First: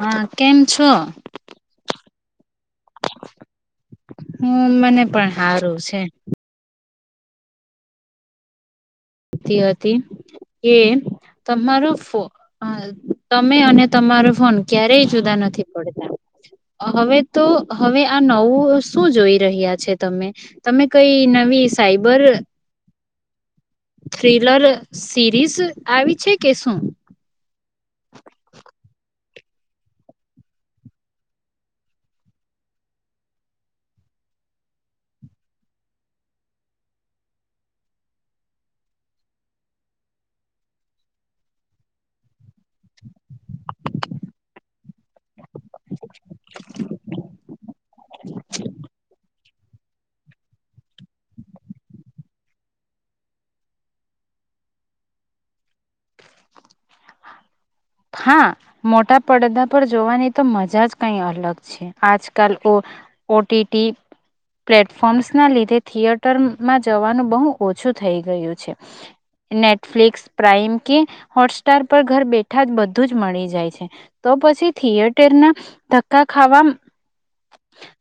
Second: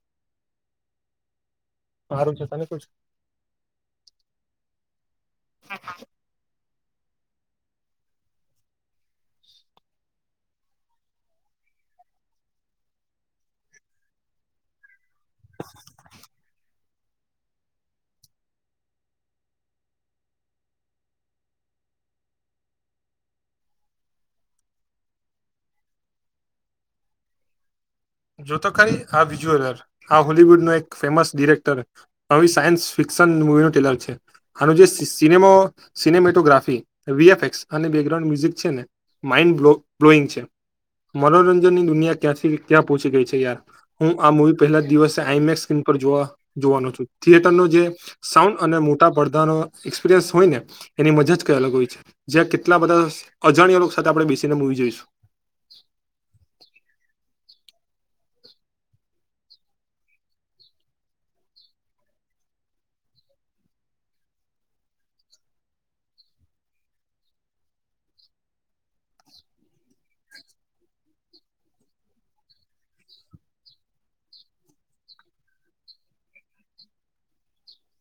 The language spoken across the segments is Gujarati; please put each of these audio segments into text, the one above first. હા કેમ છો. સારું છે તમેં કેમ છો. હમ્મ મને પણ હારું છે. સુતી હતી કે તમારો ફો તમે અને તમારો ફોન ક્યારેય જુદા નથી પડતા. હવે તો હવે આ નવું શું જોઈ રહ્યા છે તમે તમે કઈ નવી નવી સાઈબર [inaudible] થ્રીલર સિરીઝ આવી છે કે શું. જોતો ખાલી આ વિઝ્યુઅલ હા હોલીવુડ નો એક ફેમસ ડિરેક્ટર આવી સાયન્સ ફિક તન મોઇલુ તિલક છે. આનું જે સીનો સિનેમેટોગ્રાફી વીએફસ અને બેકગ્રાઉન્ડ મ્યુઝિક છે ને માઇન્ડ બ્લો બ્લોઈંગ છે મનોરંજનની દુનિયા ક્યાંથી ક્યાં પહોંચી ગઈ છે યાર હું આ મુવી પહેલા જ દિવસે આઈ મેકસ સ્ક્રીન પર જોવા જોવાનો છું થિયેટરનો જે સાઉન્ડ અને મોટા પડદા હોયને એની એક્સપ્રિયન્સ મજા કઈ અલગ હોય છે જ્યાં કેટલા બધા અજાણ્યા લોક સાથે આપણે બેસીને મૂવી જોઈશું. હા મોટા પડદા પર જોવાની તો મજા જ કઈ અલગ છે આજકાલ O O T T platforms ના લીધે થિયેટરમાં જવાનું બહુ ઓછું થઈ ગયું છે નેટફ્લિક્સ પ્રાાઈમ કે હોટસ્ટાર પર ઘર બેઠા જ બ ધુ જ મળી જાય છે તો પછી થિયેટર ના ધક્કા ખાવા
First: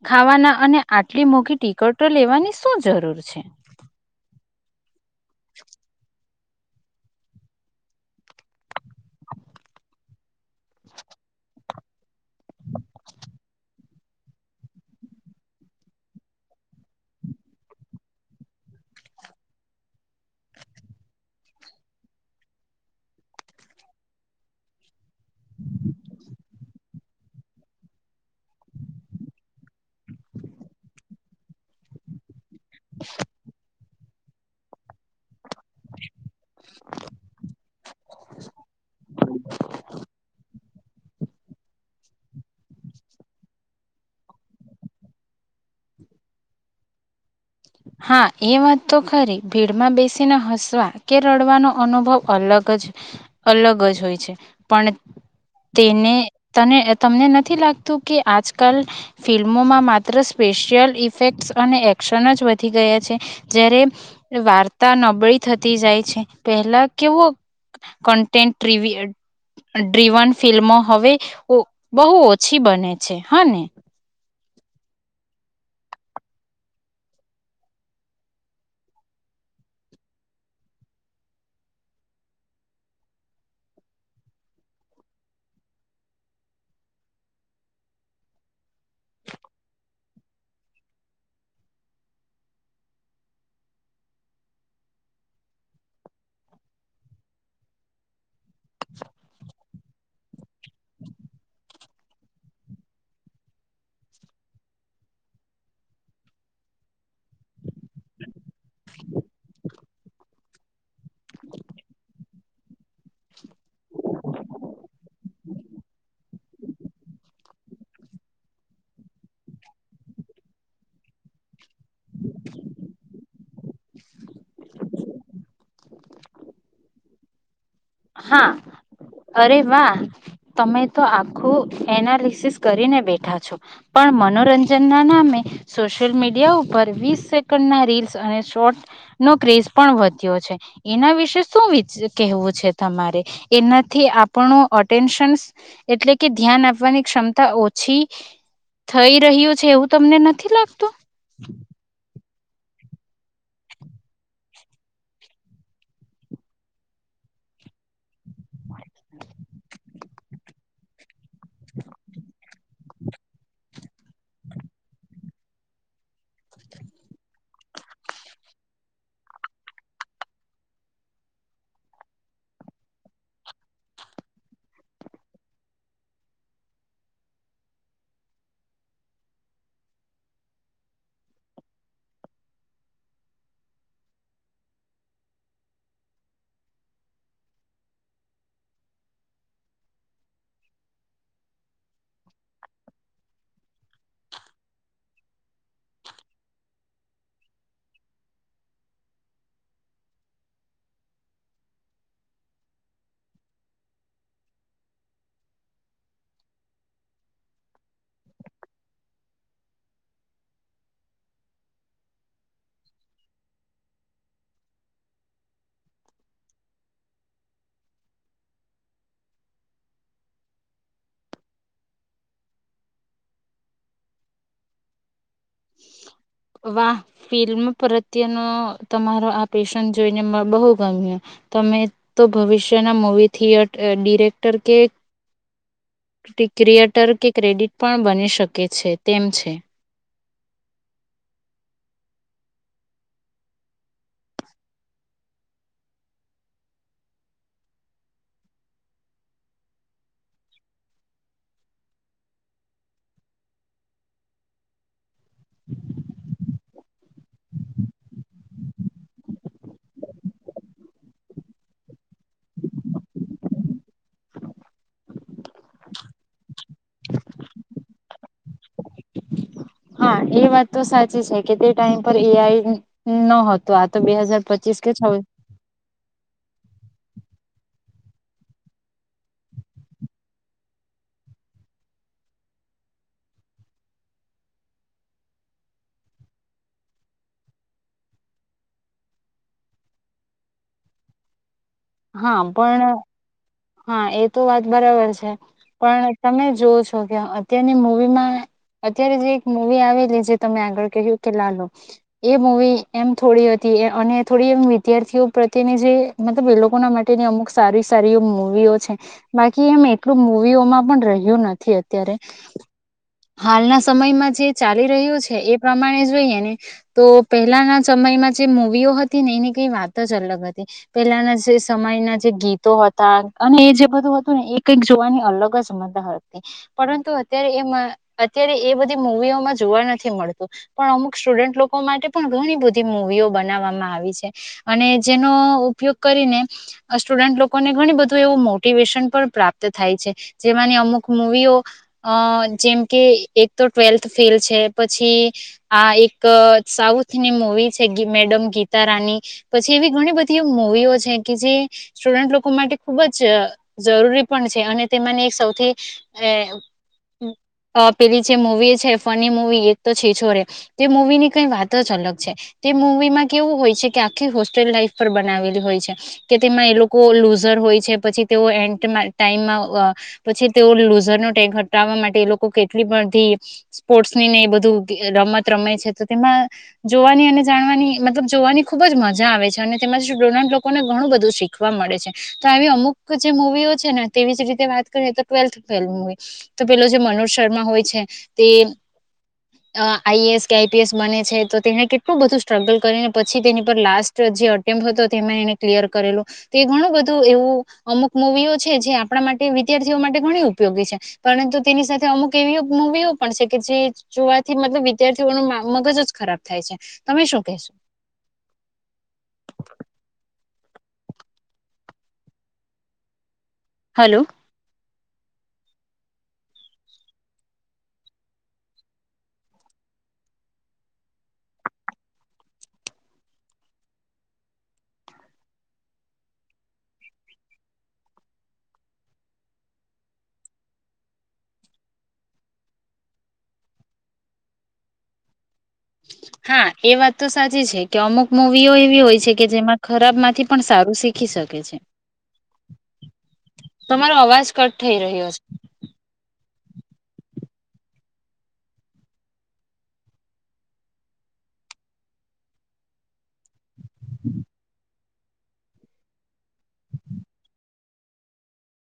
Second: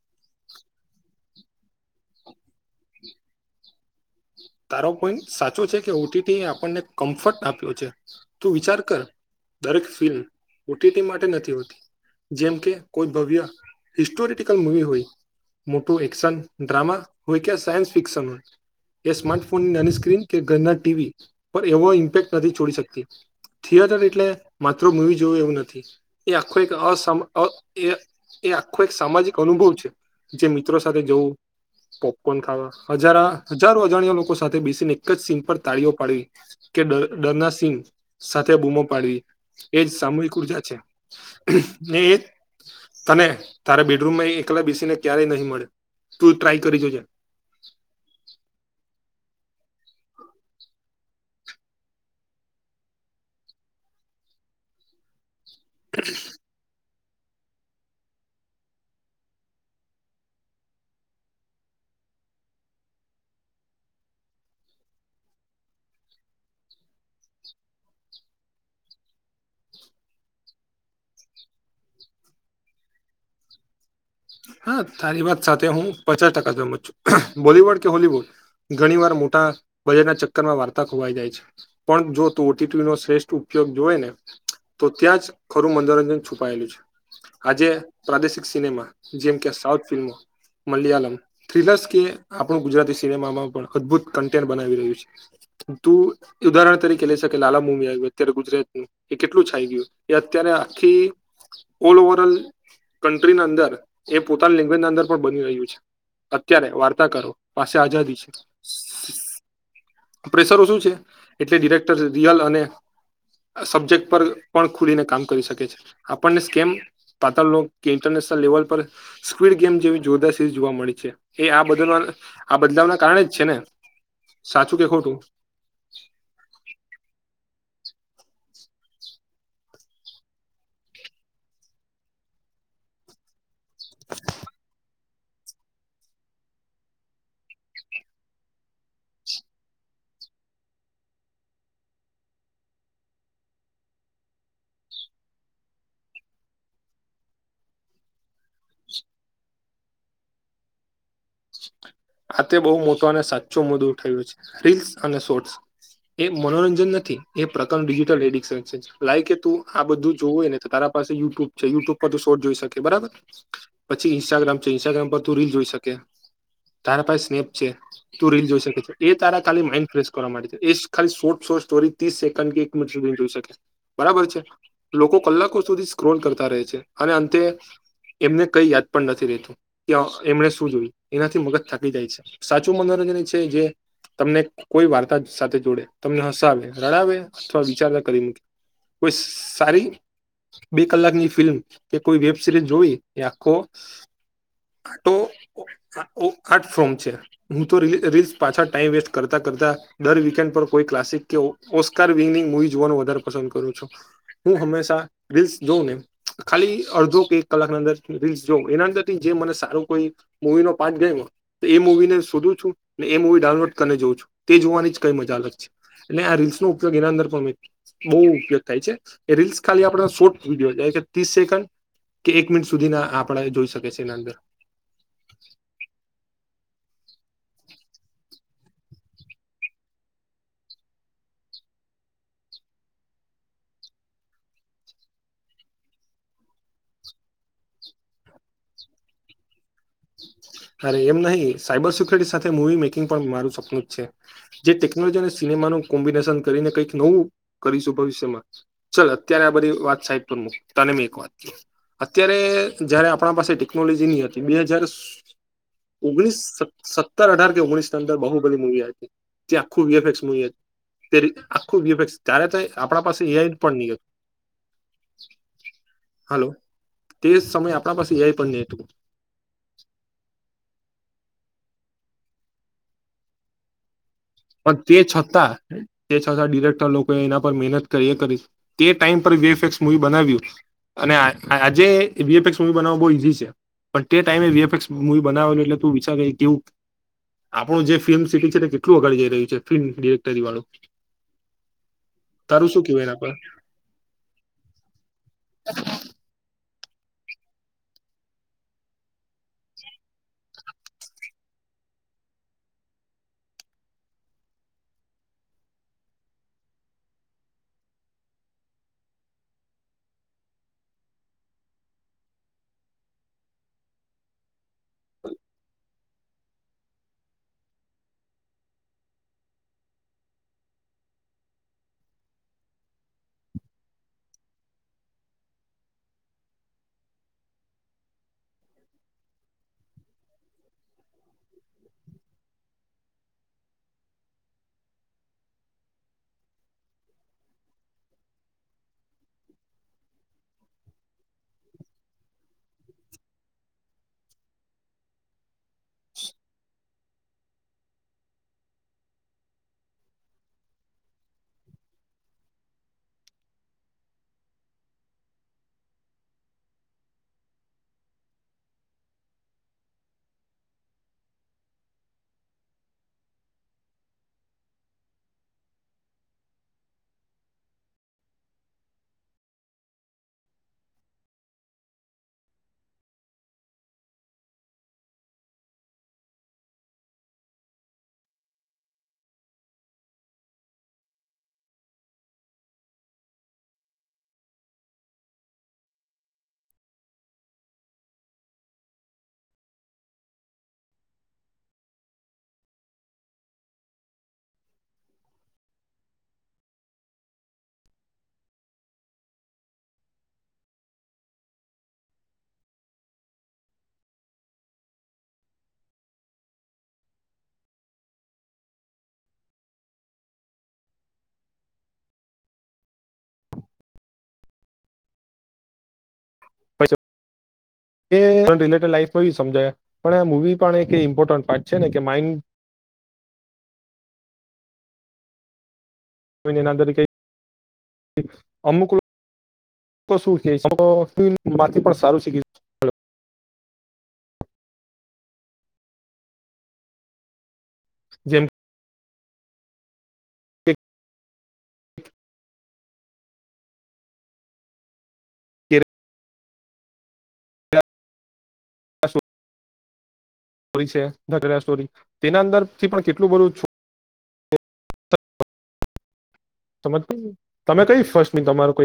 ખાવાના અને આટલી મોઘી ટિકટો લેવાની શું જરૂર છે તારો પોઈન્ટ સાચો છે કે ઓ ટી ટી આપણને કમ્ફર્ટ આપ્યો છે તું વિચાર કર દરેક ફિલ્મ ઓ ટી ટી માટે નથી હોતી જેમ કે કોઈ ભવ્ય હિસ્ટોરિકલ મુવી હોય મોટું એક્શન ડ્રામા હોય કે સાયન્સ ફિક્શન હોય એ સ્માર્ટ ફોનની નાની સ્ક્રીન કે ઘરના ટી વી પર એવો ઇમ્પેક્ટ નથી છોડી શકતી થિયેટર એટલે માત્ર મૂવી જોવું એવું નથી એ આખું એક અસમ અ એ એ આખો એક સામાજિક અનુભવ છે, જે મિત્રો સાથે જવું પોપકોન ખાવા હજારા અજાણ્યા લોકો સાથે બેસીને એક જ સીન પર તાળીઓ પાડવી, કે ડર ડરના સિન સાથે બુ બુમ પાડવી, એજ સામૂહિક ઉર્જા છે ને એ તને તારે બેડરૂમમાં એકલા બેસી ને ક્યારેય નહી મળે, તું ટ્રાય કરી જોજે હા એ વાત તો ખરી ભીડમાં બેસીને હસવા કે રડવાનો અનુભવ અલગ જ અલગ જ હોય છે, પણ તેને તને તમને નથી લાગતું કે આજકાલ ફિલ્મોમાં માત્ર સ્પેશિયલ ઇફેક્ટ્સ અને એક શ્ષણ જ વધી ગયા છે, જયારે વાર્તા નબળી થતી જાય છે. પહેલા કેવો કન્ટેન્ટ [inaudible] ડ્રીવન ફિલ્મો હવે બહુ ઓછી બને છે, હા ને! હા તારી વાત સાથે હું પચાસ ટકા ગમત છું, બોલીવુડ કે હોલીવુડ ઘણી વાર મોટા ભયના ચક્કરમાં વાર્તા ખોવાઈ જાય છે, પણ જો નો શ્રેષ્ઠ ઉપયોગ હોય ને તો ત્યાં જ ખરું મનોરંજન છુપાયેલું છે. આજે પ્રાદેશિક સિનેમા જેમ કે સાઉથ ફિલ્મો, મલયાલમ, થ્રીલર્સ કે આપણું ગુજરાતી સિનેમામાં પણ અદભુત કન્ટેન્ટ બનાવી રહ્યું છે. તું ઉદાહરણ તરીકે લે શકે લાલા મુવી આવુ, અત્યારે ગુજરાતનુ એ કેટલું છાઈ ગયું, એ અત્યારે કે ઓલ ઓવર કન્ટ્રી ની અંદર, એ પોતાની લેંગ્વેજ અંદર પણ બની રહ્યું છે. અત્યારે વાર્તા કરો પાસે આઝાદી છે. પ્રેશરો શું છે એટલે ડિરેક્ટર રિયલ અને સબ્જેક્ટ પર પણ ખુલીને કામ કરી શકે છે આપણને સ્કેમ પાતાળ ઇન્ટરને લેવલ પર સ્કવીડ ગેમ જેવી જોરદાર સિરીઝ જોવા મળી છે, એ આ બદ આ બદલાવના કારણે જ છે ને. સાચું કે ખોટું? હા અરે વાહ તમે તો આખું એનાલિસિસ કરીને બેઠા છો. પણ મનોરંજનના નામે સોશિયલ મીડિયા ઉપર વીસ સેકન્ડના રીલ્સ અને શોર્ટસનો ક્રેઝ પણ વધ વધ્યો છે, એના વિશે શું કેવું છે. તમારે એનાથી આપણું અટેન્શન એટલે કે ધ્યાન આપવાની ક્ષમતા ઓછી પછી થઈ રહ્યો છે એવું તમને નથી લાગતું, આ તે બહુ મોટો અને સાચો મુદ્દો થયો છે રીલ્સ અને શોર્ટ્સ એ મનોરંજન નથી એ પ્રકર ડિજિટલ એડિકશન લાય તું આ બધું જોવુંય ને તો તારા પાસે યુ છેલ્લું પર તો શો જોઈ શકે બરાબર પછી ઇન્સ્ટાગ્રામ છે, ઇન્સ્ટાગ્રામ પર તું રીલ જોઈ શકે તારા પાસે સ્નેપ છે તું રીલ જોઈ શકે છે એ તારા ખાલી માઇન્ડ ફ્રેશ કરવા માટે છે, એ ખાલી શોર્ટ શોટૅ સ્ટોરી ત્રીસ સેકન્ડ કે એક મિનિટ સુધી જોઈ શકે બરાબર છે લોકો કલાકો સુધી સ્ક્રોલ કરતા રહે અને અંતે એમને કઈ યાદ પણ નથી રેતું કે એમને શું જોયું એનાથી મગજ થકી જાય છે, સાચું મનોરંજન છે જે તમને કોઈ વાર્તા સાથે જોડે, તમને હસાવે રડાવે અથવા વિચારતા કરી મૂકે. કોઈ સારી બે કલાકની ફિલ્મ કે કોઈ વેબ સિરીઝ જોઈ એ આખો હા તો આર્ટ ફોર્મ છે, હું તો રીલ્સ પાછા ટાઈમ વેસ્ટ કરતા કરતા દર વિકન્ડ પર કોઈ ક્લાસિક કે ઓસ્કાર જોવાનું વધારે પસંદ કરું છું હું હંમેશા રીલ્સ જોઉં ને ખાલી અડધો કે એક કલાક ના અંદર રીલ્સ જો એના અંદર થી જે મને સારો કોઈ મુવી નો પાર્ટ ગમો એ મુૂવીને શોધું છું ને એ મુવી ડાઉનલોડ કરીને જોઉ છું, તે જોવાની જ કઈ મજા અલગ છે. અને આ રીલ્સનોો ઉપયોગ એના અંદર પણ બહુ ઉપયોગ થાય છે એ રીલ્સ ખાલી આપ શોર્ટ વિડીયો જાય ત્રીસ સેકન્ડ કે એક મિનિટ સુધી ના આપણે જોઈ શકે છે એના અંદર વાહ ફિલ્મ પ્રત્યનો તમારો આ પેશન જોઈને બહુ ગમ્યું તમે તો ભવિષ્યના મૂવી થિયટ ડિરેક્ટર કે હ ક્રિએટર કે ક્રેડિટ પણ બની શકે છે તેમ છે અરે એમ નહીિ સાયબર સિક્યુરિટી સાથે મુવી મેકિંગ પણ મારું સપનું જ છે જે ટેકનોલોજી અનેિ કોમ્બિનેશન કરીને કઈક નવું કરીશું ભવિષ્યમાં ચાલ અત્યારે આ બધી વાત સાઈટ પરક તને મેં એક વાત ક અત્યારે જયારે આપણા પાસે ટેકનોલોજીની હતી બે હજાર [inaudible] ઓગણીસ સત્તર અઢાર કે ઓગણીસ અંદર બહુ બધી મુવી હતી તે આખું વએફસ મુવી હતી તે આખું વ્યુપે ત્યારે આપણા પાસે અ પણ નનીક હલો તે સમય આપણા પાસે એય પણ નહ હતું હા એ વાત તો સાચી છે કે તે ટાઈમ પર એઆઈ નત પણ તે છતાં તે છતાં ડિરેક્ટર લોકો એના કરી ટ બનાવ્યું અને આજે મવી બવ બહુ ઈઝી છે પણ તે ટાઈમેીએફએક્સ મુવી બનાવેલ એટલે તું વિચ કેવું આપણું જે ફિલ્મ સિટી છે તે કેટલું વગાડી જઈ છે ફિલ્મિરેક્ટરી વાળું હા તારું શું પણ કેવાય હા એ તો વાત બરાબર છે પણ તમે જોવ છો કે અત્યારની મવીમાં અત્યારે જે એક મવી આવેલી જે તમે આગળ કહ્યું કે લાલુ એ મવી એમ થોડી હતી અને થોડી એમ વિદ્યાર્થીઓ પ્રત્યેની જે મતલબ એ લોકો ના માટેની અમુક સારી સારી છે બાકી એમ એટલું મુવીઓમાં પણ રહ્યું નથી અત્યારે હાલના સમયમાં જે ચાલી રહ્યો છે એ પ્રમાણે જોઈએ ને તો પહેલાના સમય સમયમાં જે મુૂવીઓ હતી ને એને કઈ વાત જ અલગ હતી પેલાના જે સમયના જે ગીતો હતા અને એ જે બધું હતું ને એ કઈક જોવાની અલગ જ મદાર હતી પરંતુ અત્યારે એમાં અત્યારે એ બધી મુવીઓમાં જોવા નથી મળતું પણ અમુક સ્ટુડન્ટ લોકો માટે પણ ઘણી બધી મુવીઓ બવામાં આવી છે અને જેનો ઉપયોગ કરીને સ્ટુડન્ટ લોકોને ઘણી બધી એવું મોટિવેશન પણ પ્રાપ્ત થાય છે જેમાંની અમુક મુૂવીઓ અ જેમ કે એક તો ટવેલ્થ ફેલ છે પછી આ એક સાઉથની મુવી છે મેડમ ગીતા રાની પછી એવી ઘણી બધી મુવીઓ છે કે જે સ્ટુડન્ટ લોકો માટે ખૂબ જ જરૂરી પણ છે અને તેમાંની એક સૌથી અ અ પેલી જે મૂવી છે ફની મુૂવી એક તો છે છોરે તો મૂવી ની કઈ વાત જ અલગ છે તે મુવી માં કેવું હોય છે કે આખી હોસ્ટેલ લાઈફ પર બનાવેલી હોય છે કે તેમાં એ લોકો લઝ હોય છે પછી તેઓ એ ટમમાં પછી તેઓ લુઝર ન ટેન્ક હટાવવા માટે લોકો કેટલી બધી સ્પોર્ટ્સ ની ને એ બધું રમત રમે છે તો તેમાં જોવાની અને જાણવાની મતલબ જોવાની ખુબ જ મજા આવે છે અને તેમાં શ ડોનાલ્ડ લોકોને ઘણું બધું શીખવા મળે છે તો આવી અમુક જે મુવીઓ છે ને તેવી જ રીતે વાત કરીએ તો ટ્વેલ્થ મુવી તો પેલો જે મળ મનોજ શર્મા હોય છે તે આઈએએસ કે આઈપીએસ બને છે તો તેને કેટલું બધું સ્ટ્રગલ કરીને પછી તેની પર લાસ્ટ જે અટેમ્પ હતો તે એમાં એને કલિયર કરેલો એ ઘણું બધું એવ અમુક મુૂવીઓ છે જે આપણા માટે વિદ્યાર્થીઓ માટે ઘણી ઉપયોગી છે પરંતુ તેની સાથે અમુક એવી મુવીઓ પણ છે કે જે જોવાથી મતલબ વિદ્યાર્થીઓ ન મગજ જ ખરાબ થાય છે તમે શું કશો [inaudible] હલો એ રિલેટે લાઈફમાં સમજાય પણ આ મવી પણ એક ઇમ્પોર્ટન્ટ પાર્ટ છે ને કે માઇન્ હ નેનાંદરી ક અમુકલ શું છેથી પણ સારું શીખ હા એ વાત તો સાચી છે કે અમુક જેમ મુવીઓ એવી હોય છે કે જેમાં ખરાબ થી પણ સારું શીખી શકે છે તમારો અવાજ કટ થઈ રહ્યો છે કસો [unintelligible] સ્ટોરી છે સ્ટોરી તેના અંદર થી પણ કેટલું બધું હ સમજ તમે કઈ ફર્સ્ટ તમારું કઈ